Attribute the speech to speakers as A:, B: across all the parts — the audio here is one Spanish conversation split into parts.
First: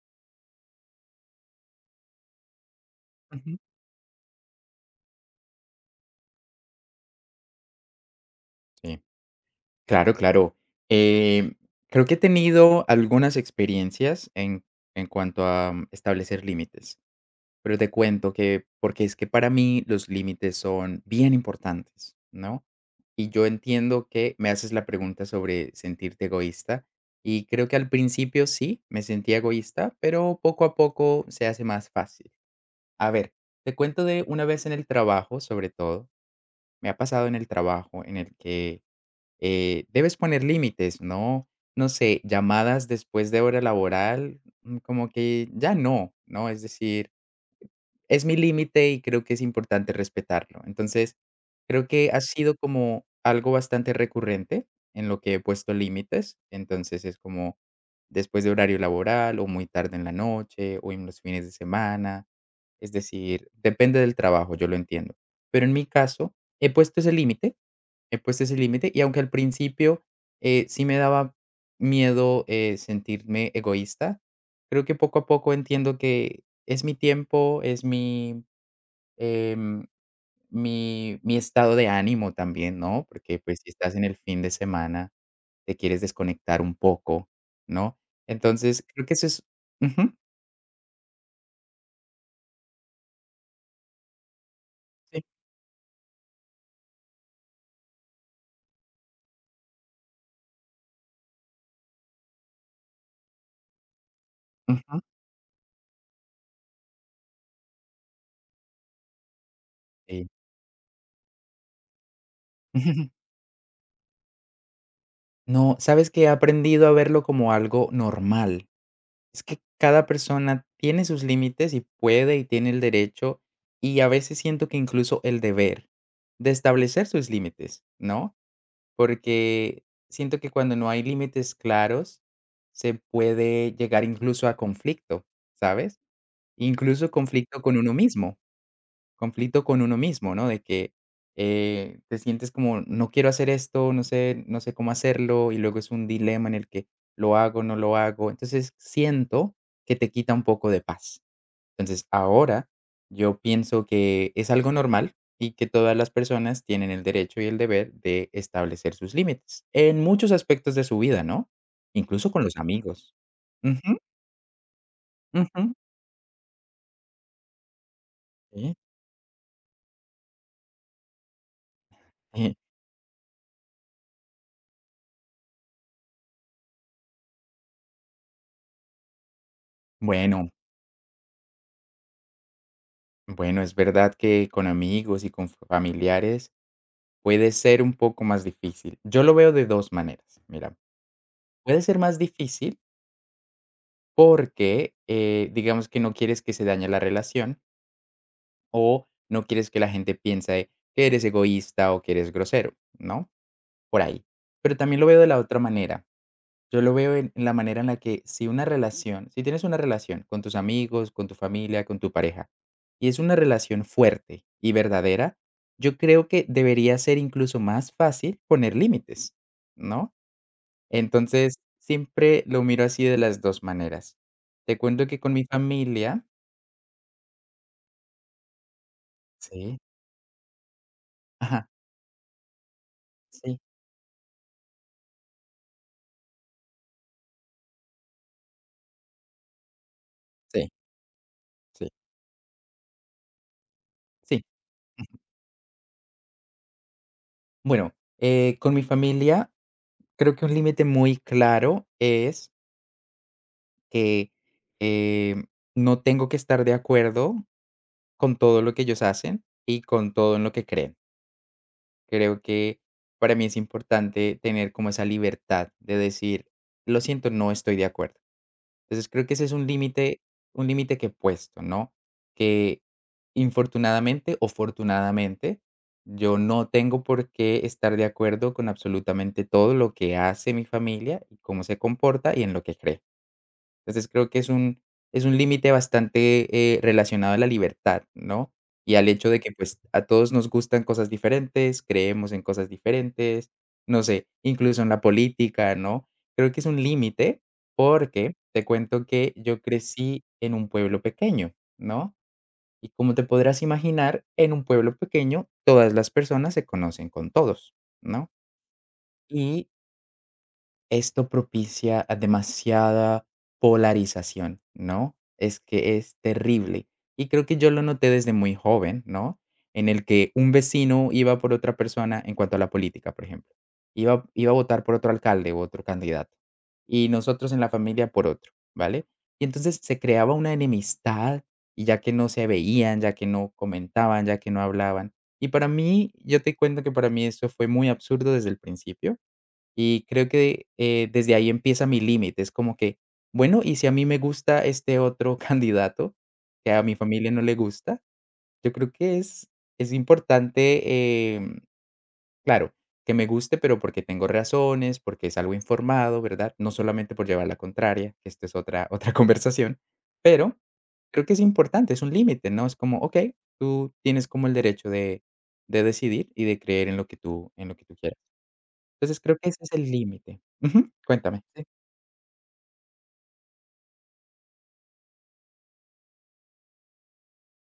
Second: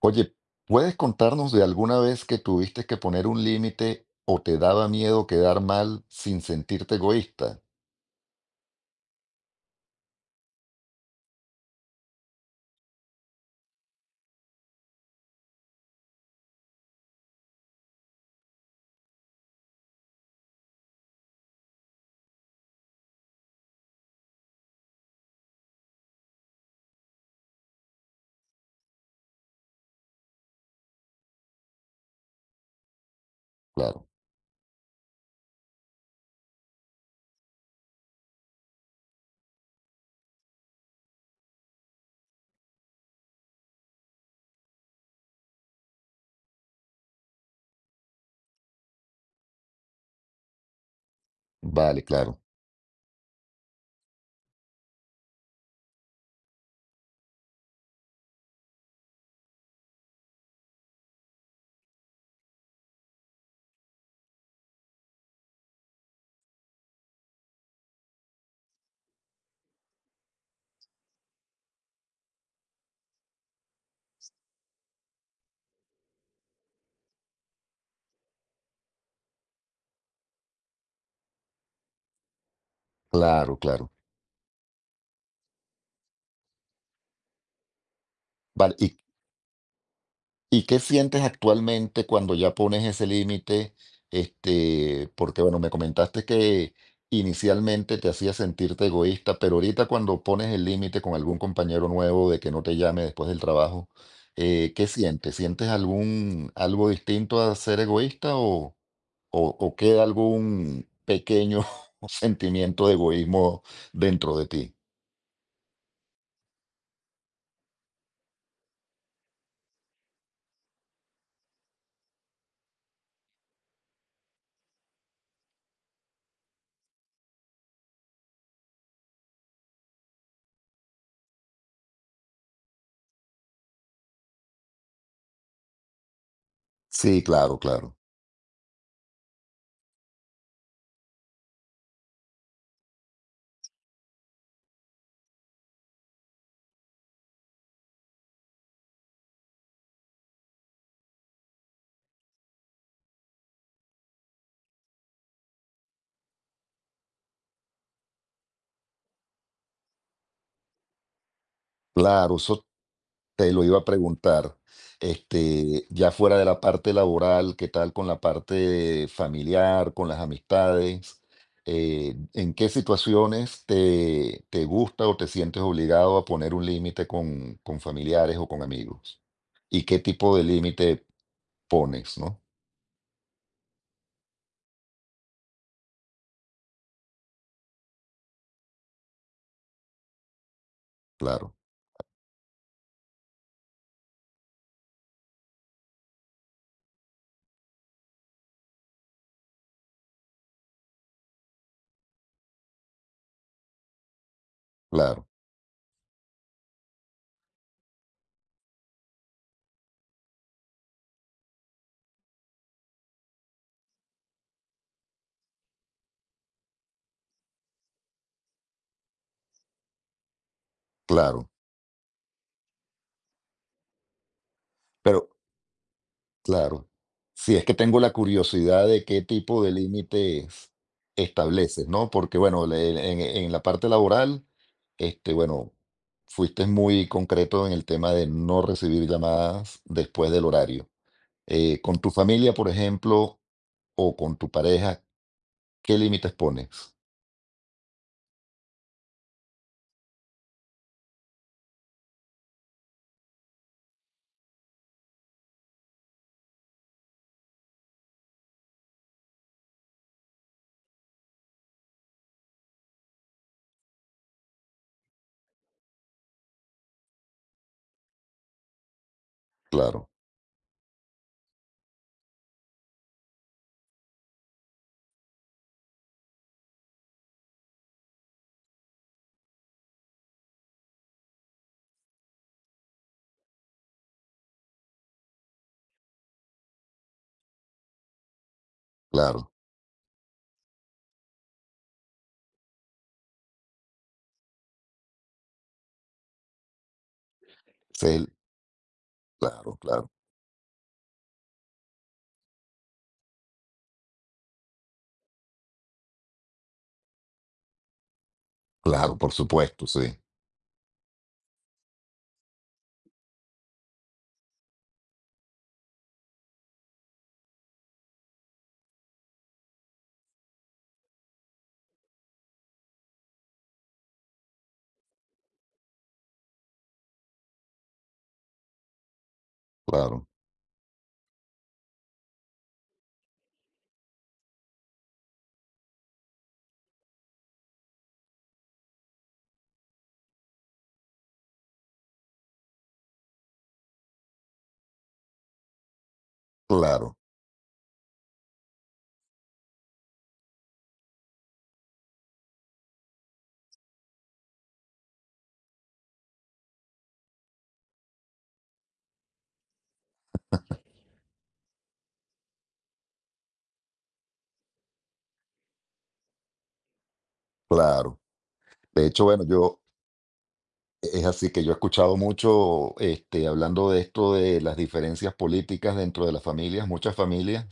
A: Oye, ¿puedes contarnos de alguna vez que tuviste que poner un
B: Ujú.
A: límite o te daba miedo quedar mal sin sentirte egoísta?
B: Sí, claro, claro. Eh, Creo que he tenido algunas experiencias en cuanto a establecer límites, pero te cuento que, porque es que para mí los límites son bien importantes, ¿no? Y yo entiendo que me haces la pregunta sobre sentirte egoísta, y creo que al principio sí, me sentía egoísta, pero poco a poco se hace más fácil. A ver, te cuento
A: Claro,
B: de una vez en el trabajo, sobre todo, me ha pasado en el trabajo en el que debes poner límites, ¿no? No sé, llamadas después de hora laboral, como que ya no, ¿no? Es decir, es mi límite y creo que es importante respetarlo. Entonces, creo
A: vale,
B: que ha
A: claro,
B: sido como algo bastante recurrente en lo que he puesto límites. Entonces, es como después de horario laboral o muy tarde en la noche o en los fines de semana. Es decir, depende del trabajo, yo lo entiendo. Pero en mi caso, he puesto ese límite he puesto ese límite y aunque al principio, sí me daba miedo, sentirme egoísta, creo que poco a poco entiendo que es mi tiempo, es mi, em, mi mi estado de ánimo también, ¿no? Porque,
A: claro,
B: pues, si
A: claro.
B: estás en el fin de semana, te quieres desconectar un poco, ¿no?
A: Vale,
B: Entonces,
A: ¿y,
B: creo que eso es ujú,
A: y qué sientes actualmente cuando ya pones ese límite? Este,
B: sí,
A: porque bueno, me comentaste que inicialmente te hacía sentirte egoísta, pero ahorita cuando pones el límite con algún compañero nuevo de que no te llame después del trabajo, ¿qué
B: ujú,
A: sientes? ¿Sientes algún algo distinto a ser egoísta o o queda
B: sí.
A: algún pequeño sentimiento de egoísmo dentro de ti.
B: No, ¿sabes que he aprendido a verlo como algo normal? Es que cada persona tiene sus límites y puede y tiene el derecho, y a veces siento que incluso el deber de establecer sus límites, ¿no? Porque siento que cuando no hay límites claros, se puede llegar incluso a conflicto, ¿sabes? Incluso
A: Sí, claro,
B: conflicto con uno
A: claro.
B: mismo. Conflicto con uno mismo, ¿no? De que, te sientes como: "No quiero hacer esto, no sé cómo hacerlo", y luego es un dilema en el que, ¿lo hago, no lo hago? Entonces, siento que te quita un poco de paz. Entonces, ahora yo pienso que es algo normal y que todas las personas tienen el derecho y el deber de establecer sus límites, en muchos aspectos de su vida, ¿no? Incluso
A: Claro,
B: con los
A: eso
B: amigos.
A: te lo iba a
B: Ujú,
A: preguntar.
B: ujú.
A: Este, ya fuera de la parte laboral, ¿qué tal con la
B: Sí,
A: parte familiar, con las amistades? ¿En
B: sí.
A: qué situaciones te gusta o te sientes obligado a poner un límite con familiares o con amigos? ¿Y qué tipo de
B: Bueno.
A: límite pones, no?
B: Bueno, es verdad que con amigos y con familiares puede ser un poco más difícil. Yo lo veo de dos maneras. Mira,
A: Claro,
B: puede ser más difícil porque digamos que no quieres que se dañe la relación o no quieres que la gente piense que eres egoísta o que eres grosero, ¿no? Por ahí. Pero también lo veo de
A: claro,
B: la otra manera. Yo lo veo en la manera en la que si una relación, si tienes una relación con tus amigos, con tu familia, con tu pareja, y es una relación fuerte y verdadera, yo creo que debería ser incluso más fácil poner límites, ¿no?
A: claro.
B: Entonces, siempre lo miro así de las 2 maneras. Te cuento
A: Pero,
B: que con mi familia
A: claro. Sí, es que tengo la curiosidad de qué tipo de
B: sí,
A: límites
B: ajá,
A: estableces, ¿no? Porque, bueno, en
B: sí,
A: la parte laboral, este, bueno, fuiste muy concreto en el tema de no recibir llamadas después del
B: sí,
A: horario.
B: sí,
A: Con tu familia, por ejemplo, o con
B: sí.
A: tu pareja, ¿qué límites pones?
B: Bueno, con mi familia creo que un límite muy claro es que, eh, no tengo que estar de acuerdo con todo lo que ellos hacen y con todo en lo que creen. Creo que para mí es importante tener como esa libertad de decir: "Lo siento, no estoy de acuerdo". Entonces, creo que ese es
A: Claro,
B: un límite que he puesto, ¿no? Que infortunadamente o fortunadamente, yo no tengo por qué estar de acuerdo con absolutamente todo lo que hace mi familia y cómo se comporta y en lo que cree. Entonces, creo que es un límite bastante, relacionado a la libertad, ¿no? Y al hecho de
A: claro.
B: que, pues, a todos nos gustan cosas diferentes, creemos en cosas diferentes, no sé, incluso en la política, ¿no? Creo que es un límite
A: Sí,
B: porque te cuento que yo
A: claro.
B: crecí en un pueblo pequeño, ¿no? Y como te podrás imaginar, en un pueblo pequeño todas las personas se conocen con todos, ¿no?
A: Claro, por
B: Y
A: supuesto, sí.
B: esto propicia a demasiada polarización, ¿no? Es que es terrible. Y creo que yo lo noté desde muy joven, ¿no? En el que un vecino iba por otra persona en cuanto a la política, por ejemplo. Iba a votar por otro alcalde u otro candidato. Y nosotros en la familia por otro, ¿vale? Y entonces se
A: Claro,
B: creaba una enemistad y ya que no se veían, ya que no comentaban, ya que no hablaban. Y para mí, yo te cuento que para mí eso fue muy absurdo desde el principio y creo que, desde ahí empieza mi límite, es como que, bueno, y si a mí me gusta este otro candidato, que a mi
A: claro,
B: familia no le gusta, yo creo que es importante, claro, que me guste, pero porque tengo razones, porque es algo informado, ¿verdad? No solamente por llevar la contraria, que esto es otra otra conversación, pero creo que es importante, es un límite, ¿no? Es como, okey, tú tienes como el derecho de decidir y de creer en lo que tú en lo que tú
A: claro.
B: quieras.
A: De
B: Entonces,
A: hecho,
B: creo
A: bueno,
B: que ese es
A: yo,
B: el límite. Ujú,
A: es
B: cuéntame.
A: así que
B: Sí.
A: yo he escuchado mucho, este, hablando de esto de las diferencias políticas dentro de las familias. Muchas familias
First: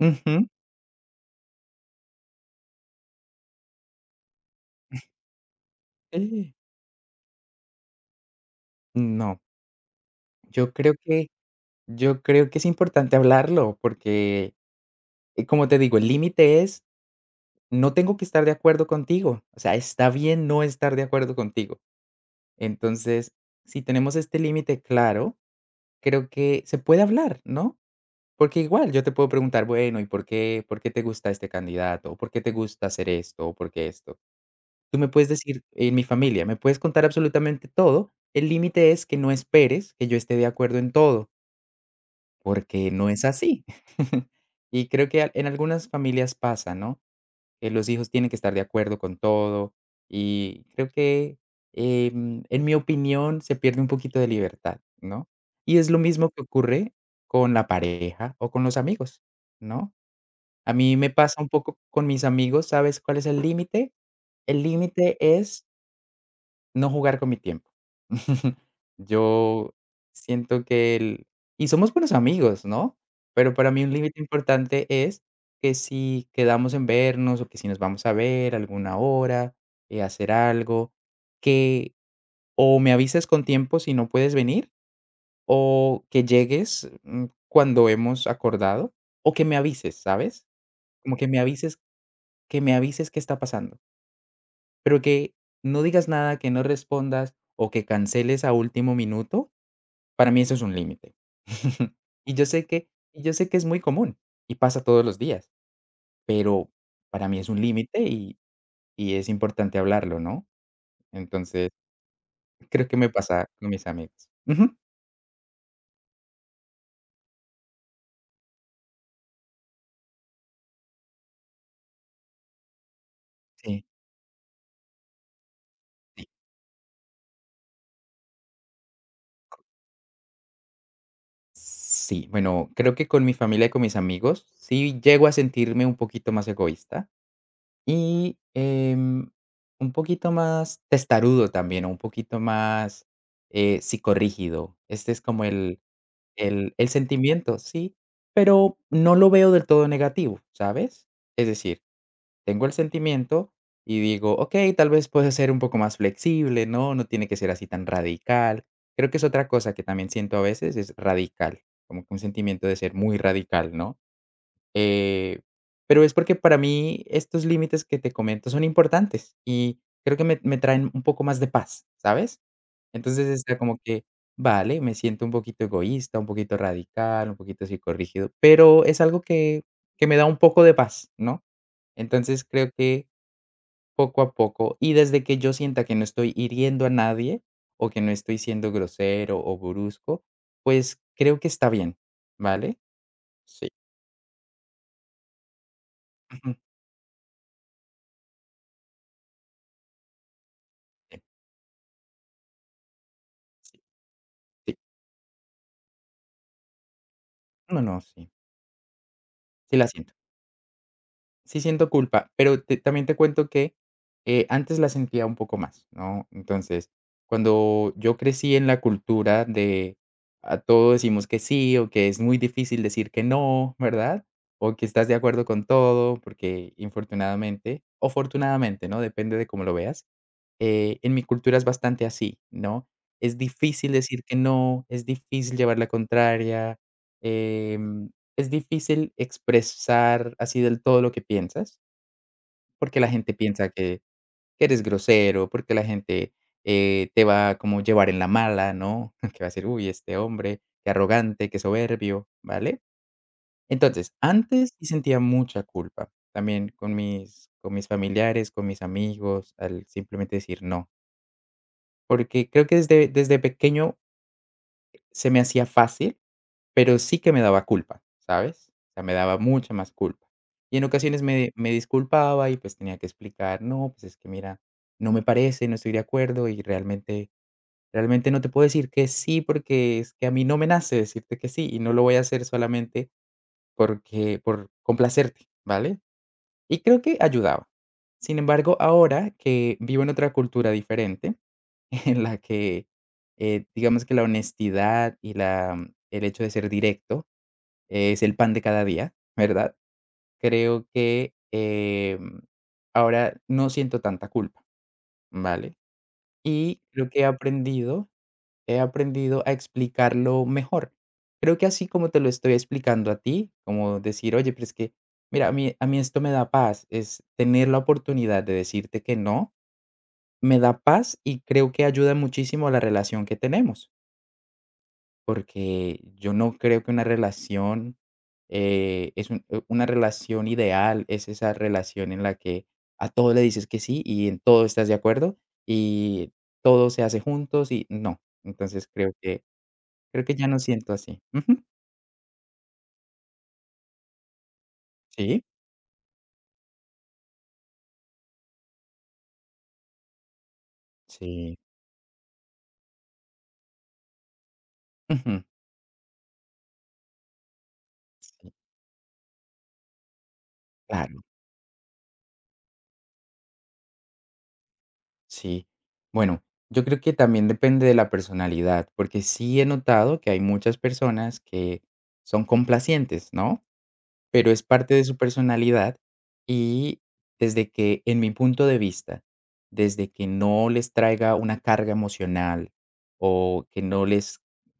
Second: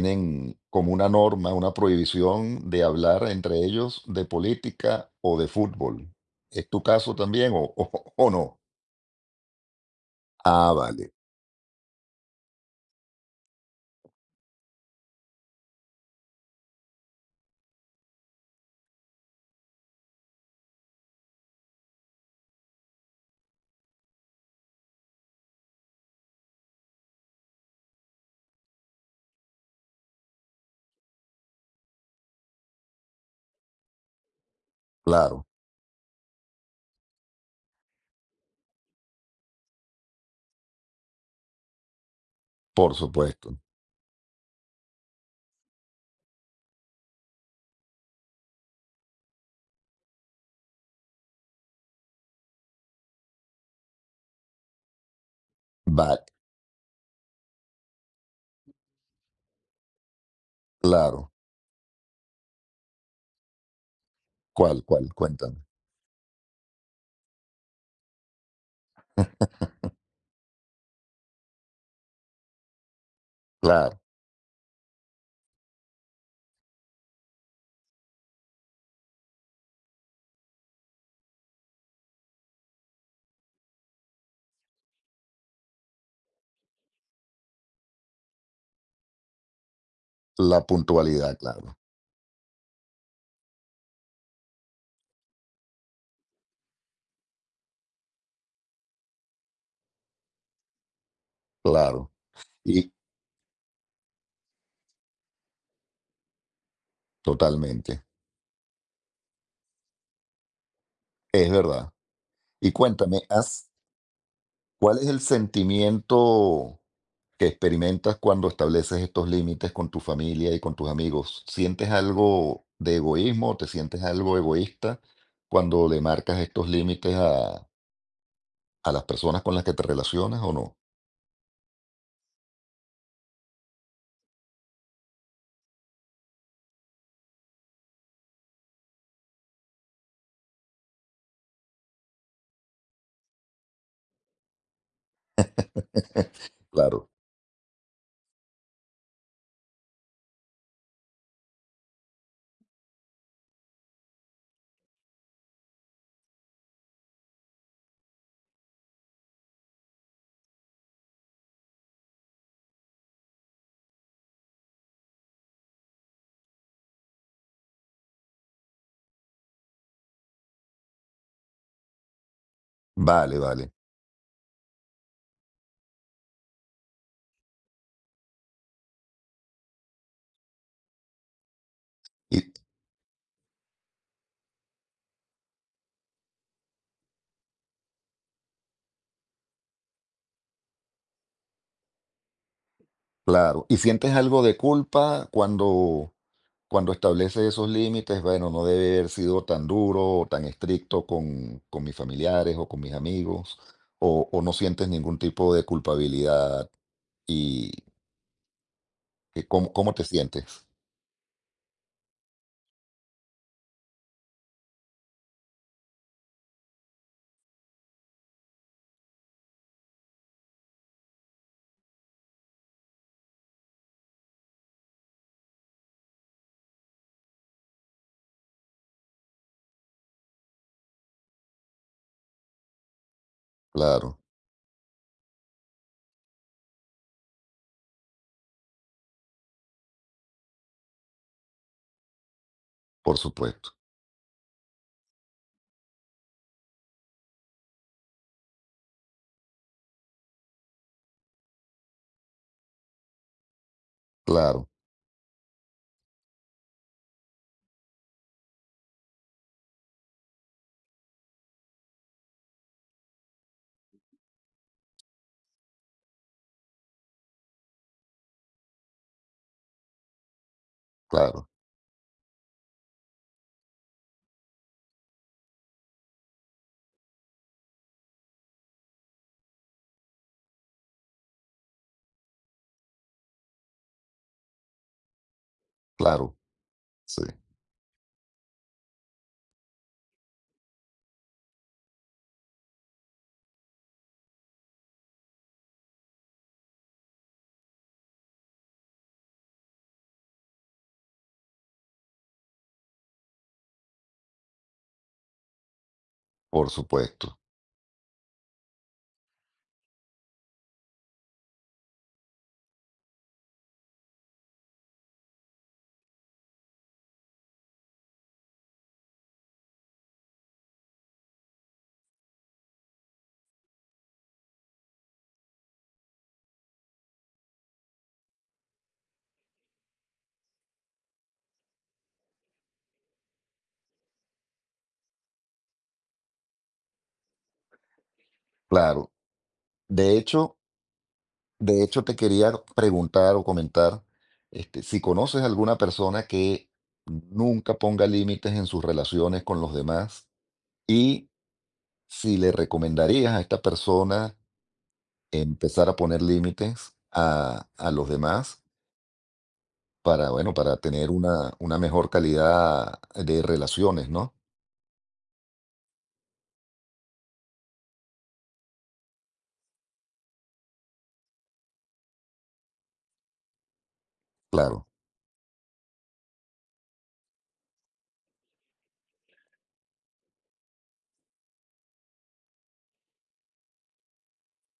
B: Ujú.
A: como una norma, una prohibición de hablar entre ellos de política o de fútbol.
B: Sí.
A: ¿Es tu caso también o, o no?
B: No,
A: Ah,
B: yo creo
A: vale,
B: que yo creo que es importante hablarlo, porque, como te digo, el límite es, no tengo que estar de acuerdo contigo, o sea, está bien no estar de acuerdo contigo. Entonces, si tenemos este límite claro, creo que se puede hablar, ¿no? Porque igual yo te puedo preguntar, bueno, ¿y por qué te gusta este candidato? ¿O por qué te gusta hacer esto? ¿O por qué esto? Tú me puedes
A: claro,
B: decir, mi familia, me puedes contar absolutamente todo, el límite es que no esperes que yo esté de acuerdo en todo, porque
A: por
B: no es
A: supuesto.
B: así. Y creo que en algunas familias pasa, ¿no? Que los hijos tienen que estar de acuerdo con todo y creo que, en mi opinión, se pierde un poquito de libertad, ¿no? Y es lo
A: Vale,
B: mismo que ocurre con la pareja o con los amigos, ¿no? A mí me
A: claro.
B: pasa un poco con mis amigos, ¿sabes cuál es el límite? El
A: ¿Cuál, cuál?
B: límite
A: Cuéntame.
B: es no jugar con mi tiempo. Yo siento que el y somos buenos amigos, ¿no? Pero para mí un
A: Claro,
B: límite importante es que si quedamos en vernos o que si nos vamos a ver alguna hora, hacer algo, que o me avisas con tiempo si no puedes venir, o que llegues, cuando hemos acordado, o que me avises, ¿sabes?
A: la
B: Como que
A: puntualidad,
B: me
A: claro,
B: avises qué está pasando. Pero que no digas nada, que no respondas o que canceles a último minuto, para mí eso es un límite.
A: claro.
B: Y yo sé que
A: Y
B: es muy común y pasa todos los días, pero para mí es un límite
A: totalmente,
B: y es importante hablarlo, ¿no?
A: es
B: Entonces,
A: verdad. Y
B: creo que me
A: cuéntame,
B: pasa con mis amigos. Ujú.
A: ¿cuál es el sentimiento que experimentas cuando estableces estos límites con tu familia y con tus amigos? ¿Sientes algo de egoísmo o te
B: Sí,
A: sientes algo egoísta cuando le
B: sí.
A: marcas estos límites a las personas con las que te relacionas o no?
B: Sí, bueno, creo que con mi familia y con mis amigos sí llego a sentirme un poquito más egoísta. Y, un poquito más testarudo también, o un poquito más, psicorrígido. Este es como el
A: Claro,
B: sentimiento, sí, pero no lo veo del todo negativo, ¿sabes? Es decir, tengo el sentimiento y digo: "Okey, tal vez puede ser un poco más flexible, ¿no? No tiene que ser así tan radical". Creo que es otra cosa que también siento a veces, es radical, como que un sentimiento de ser muy radical, ¿no? Eh, pero es porque para mí estos límites que te comento son importantes y creo que me traen un poco más de paz, ¿sabes? Entonces
A: vale,
B: está
A: vale.
B: como que, vale, me siento un poquito egoísta, un poquito radical, un poquito psicorrígido, pero es algo que me da un poco de paz, ¿no?
A: Y
B: Entonces creo que poco a poco y desde que yo sienta que no estoy hiriendo a nadie o que no estoy siendo grosero o brusco, pues creo que está bien, ¿vale?
A: claro,
B: Sí.
A: ¿y sientes algo de culpa cuando cuando establece esos límites, bueno, no debe haber sido tan duro o tan estricto con mis familiares o con mis amigos,
B: Sí, sí,
A: o no
B: sí.
A: sientes ningún tipo de culpabilidad. ¿Y
B: No, no, sí,
A: que cómo,
B: sí la
A: cómo te
B: siento.
A: sientes?
B: Sí siento culpa, pero te también te cuento que, antes la sentía un poco más, ¿no? Entonces, cuando yo crecí en la cultura de a todo decimos que sí, o que es muy difícil decir que no, ¿verdad? O que estás de acuerdo con todo, porque infortunadamente, o fortunadamente, ¿no? Depende de cómo lo veas, en mi cultura es bastante así, ¿no? Es difícil
A: Claro,
B: decir que no, es difícil llevar la contraria, em es difícil expresar así del todo lo que piensas, porque la
A: por
B: gente piensa
A: supuesto.
B: que eres grosero, porque la gente, te va a como llevar en la mala, ¿no? Que va a decir: "Uy, este hombre, qué arrogante, qué soberbio", ¿vale? Entonces,
A: Claro,
B: antes sí sentía mucha culpa, también con mis familiares, con mis amigos, al simplemente decir no, porque creo que desde pequeño se me hacía fácil. Pero sí que me daba culpa, ¿sabes? O sea, me daba mucha más culpa. Y en ocasiones
A: claro,
B: me disculpaba y, pues, tenía que explicar: "No, pues, es que mira, no me parece, no estoy de acuerdo y realmente no te puedo decir que sí, porque es que a mí no me nace decirte que sí, y no lo voy a hacer solamente porque por complacerte", ¿vale?
A: claro.
B: Y creo que
A: Sí,
B: ayudaba. Sin embargo, ahora que vivo en otra cultura diferente, en la que, digamos que la honestidad y la el hecho de ser directo es el pan de cada día, ¿verdad? Creo que, ahora no siento tanta culpa, ¿vale?
A: por
B: Y creo que
A: supuesto.
B: he aprendido a explicarlo mejor. Creo que así como te lo estoy explicando a ti, como decir: "Oye, pero es que, mira, a mí esto me da paz", es tener la oportunidad de decirte que no, me da paz y creo que ayuda muchísimo a la relación que tenemos. Porque yo no creo que una relación, es un una relación ideal, es esa relación en la que a todo le dices que sí y en todo estás de acuerdo y todo se hace juntos y no. Entonces
A: Claro.
B: creo que
A: De
B: creo que ya
A: hecho,
B: no siento así. Ujú.
A: de hecho te quería preguntar o comentar, este, si conoces
B: Sí,
A: alguna persona que nunca ponga límites en sus relaciones con los demás y
B: sí.
A: si le recomendarías a esta persona
B: Ujú.
A: empezar a poner límites a los
B: Sí,
A: demás para, bueno, para tener
B: claro,
A: una mejor calidad de relaciones, ¿no?
B: sí. Bueno, yo creo que también depende de la personalidad, porque sí he notado que hay muchas personas que son complacientes, ¿no? Pero es
A: Claro,
B: parte de su personalidad y desde que, en mi punto de vista, desde que no les traiga una carga emocional o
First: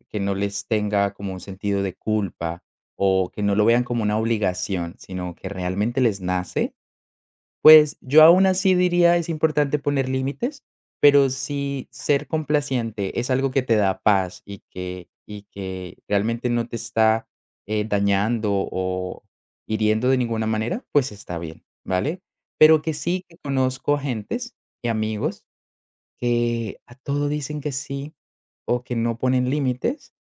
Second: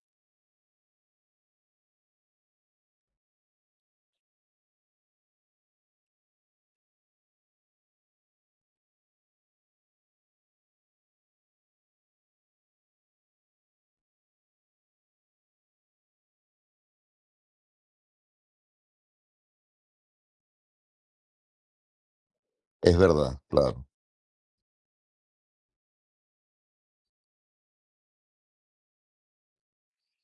B: que no les tenga como un sentido de culpa o que no lo vean como una obligación, sino que realmente les nace, pues, yo aún así diría, es importante poner límites, pero si ser complaciente es algo que te da paz y que realmente no te está, dañando o hiriendo de ninguna manera, pues está bien, ¿vale? Pero que
A: es
B: sí que
A: verdad, claro,
B: conozco gentes y amigos que a todo dicen que sí o que no ponen límites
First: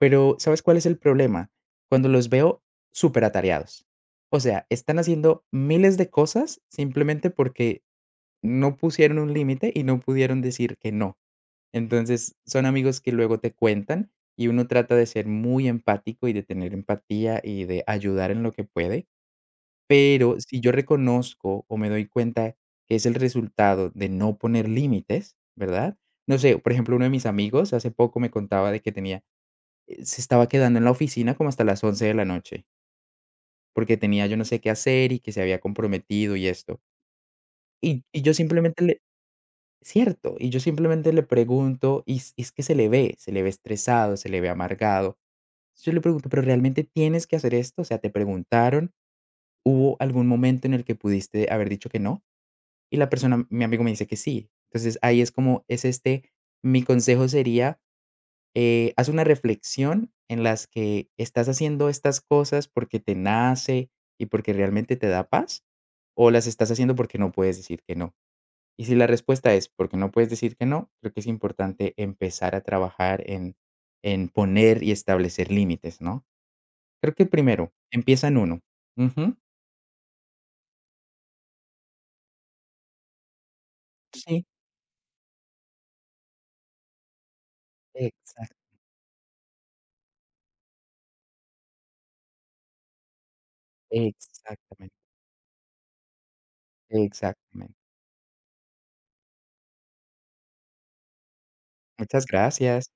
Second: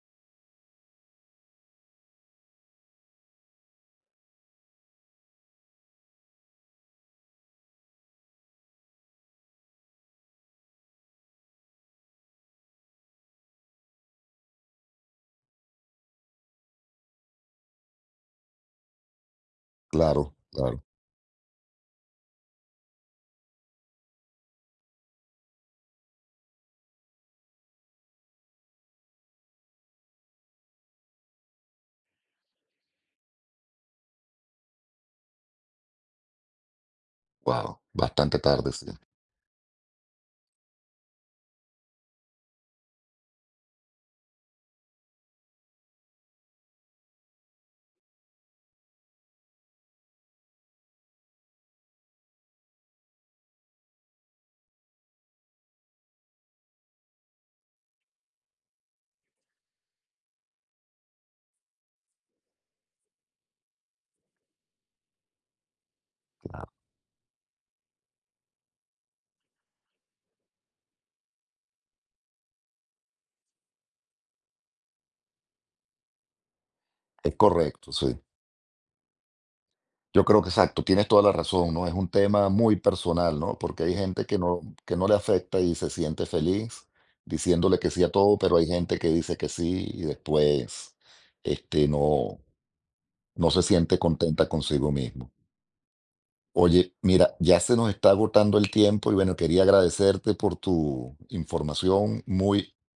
B: pero, ¿sabes cuál es el problema? Cuando los veo súper atareados. O sea, están haciendo miles de cosas simplemente porque no pusieron un límite y no pudieron decir que no. Entonces, son amigos que luego te cuentan y uno trata de ser muy empático y de tener empatía y de ayudar en lo que puede.
A: claro,
B: Pero si yo
A: claro.
B: reconozco o me doy cuenta que es el resultado de no poner límites, ¿verdad? No sé, por ejemplo, uno de mis amigos hace poco me contaba de que tenía se estaba quedando en la oficina como hasta las 11 de la noche, porque tenía yo no sé qué hacer y que se había comprometido y esto.
A: Wow,
B: Y yo
A: bastante tarde,
B: simplemente
A: sí,
B: le cierto, y yo simplemente le pregunto, y es que se le ve estresado, se le ve amargado. Yo le pregunto: "¿Pero realmente tienes que hacer esto? O sea, ¿te preguntaron? ¿Hubo algún momento en el que pudiste haber dicho que no?". Y la persona mi amigo me dice que sí. Entonces, ahí es como es este mi consejo sería haz una reflexión en las que estás haciendo estas cosas porque te nace y porque realmente te da paz, o las
A: claro.
B: estás haciendo porque no puedes decir que no. Y si la respuesta es porque no puedes decir que no, creo que es importante empezar a trabajar en poner y establecer límites, ¿no? Creo que
A: Es
B: primero,
A: correcto, sí.
B: empieza en uno. Ujú.
A: Yo creo que exacto, tienes toda la razón, ¿no? Es un tema muy personal, ¿no? Porque hay gente
B: Sí,
A: que no le afecta y se siente feliz diciéndole que sí a todo, pero hay
B: exacto,
A: gente que dice que sí y después, este, no. No se siente contenta consigo
B: exactamente,
A: mismo. Oye, mira, ya se
B: exactamente.
A: nos está agotando el tiempo y bueno, quería agradecerte por tu información
B: Muchas
A: muy
B: gracias.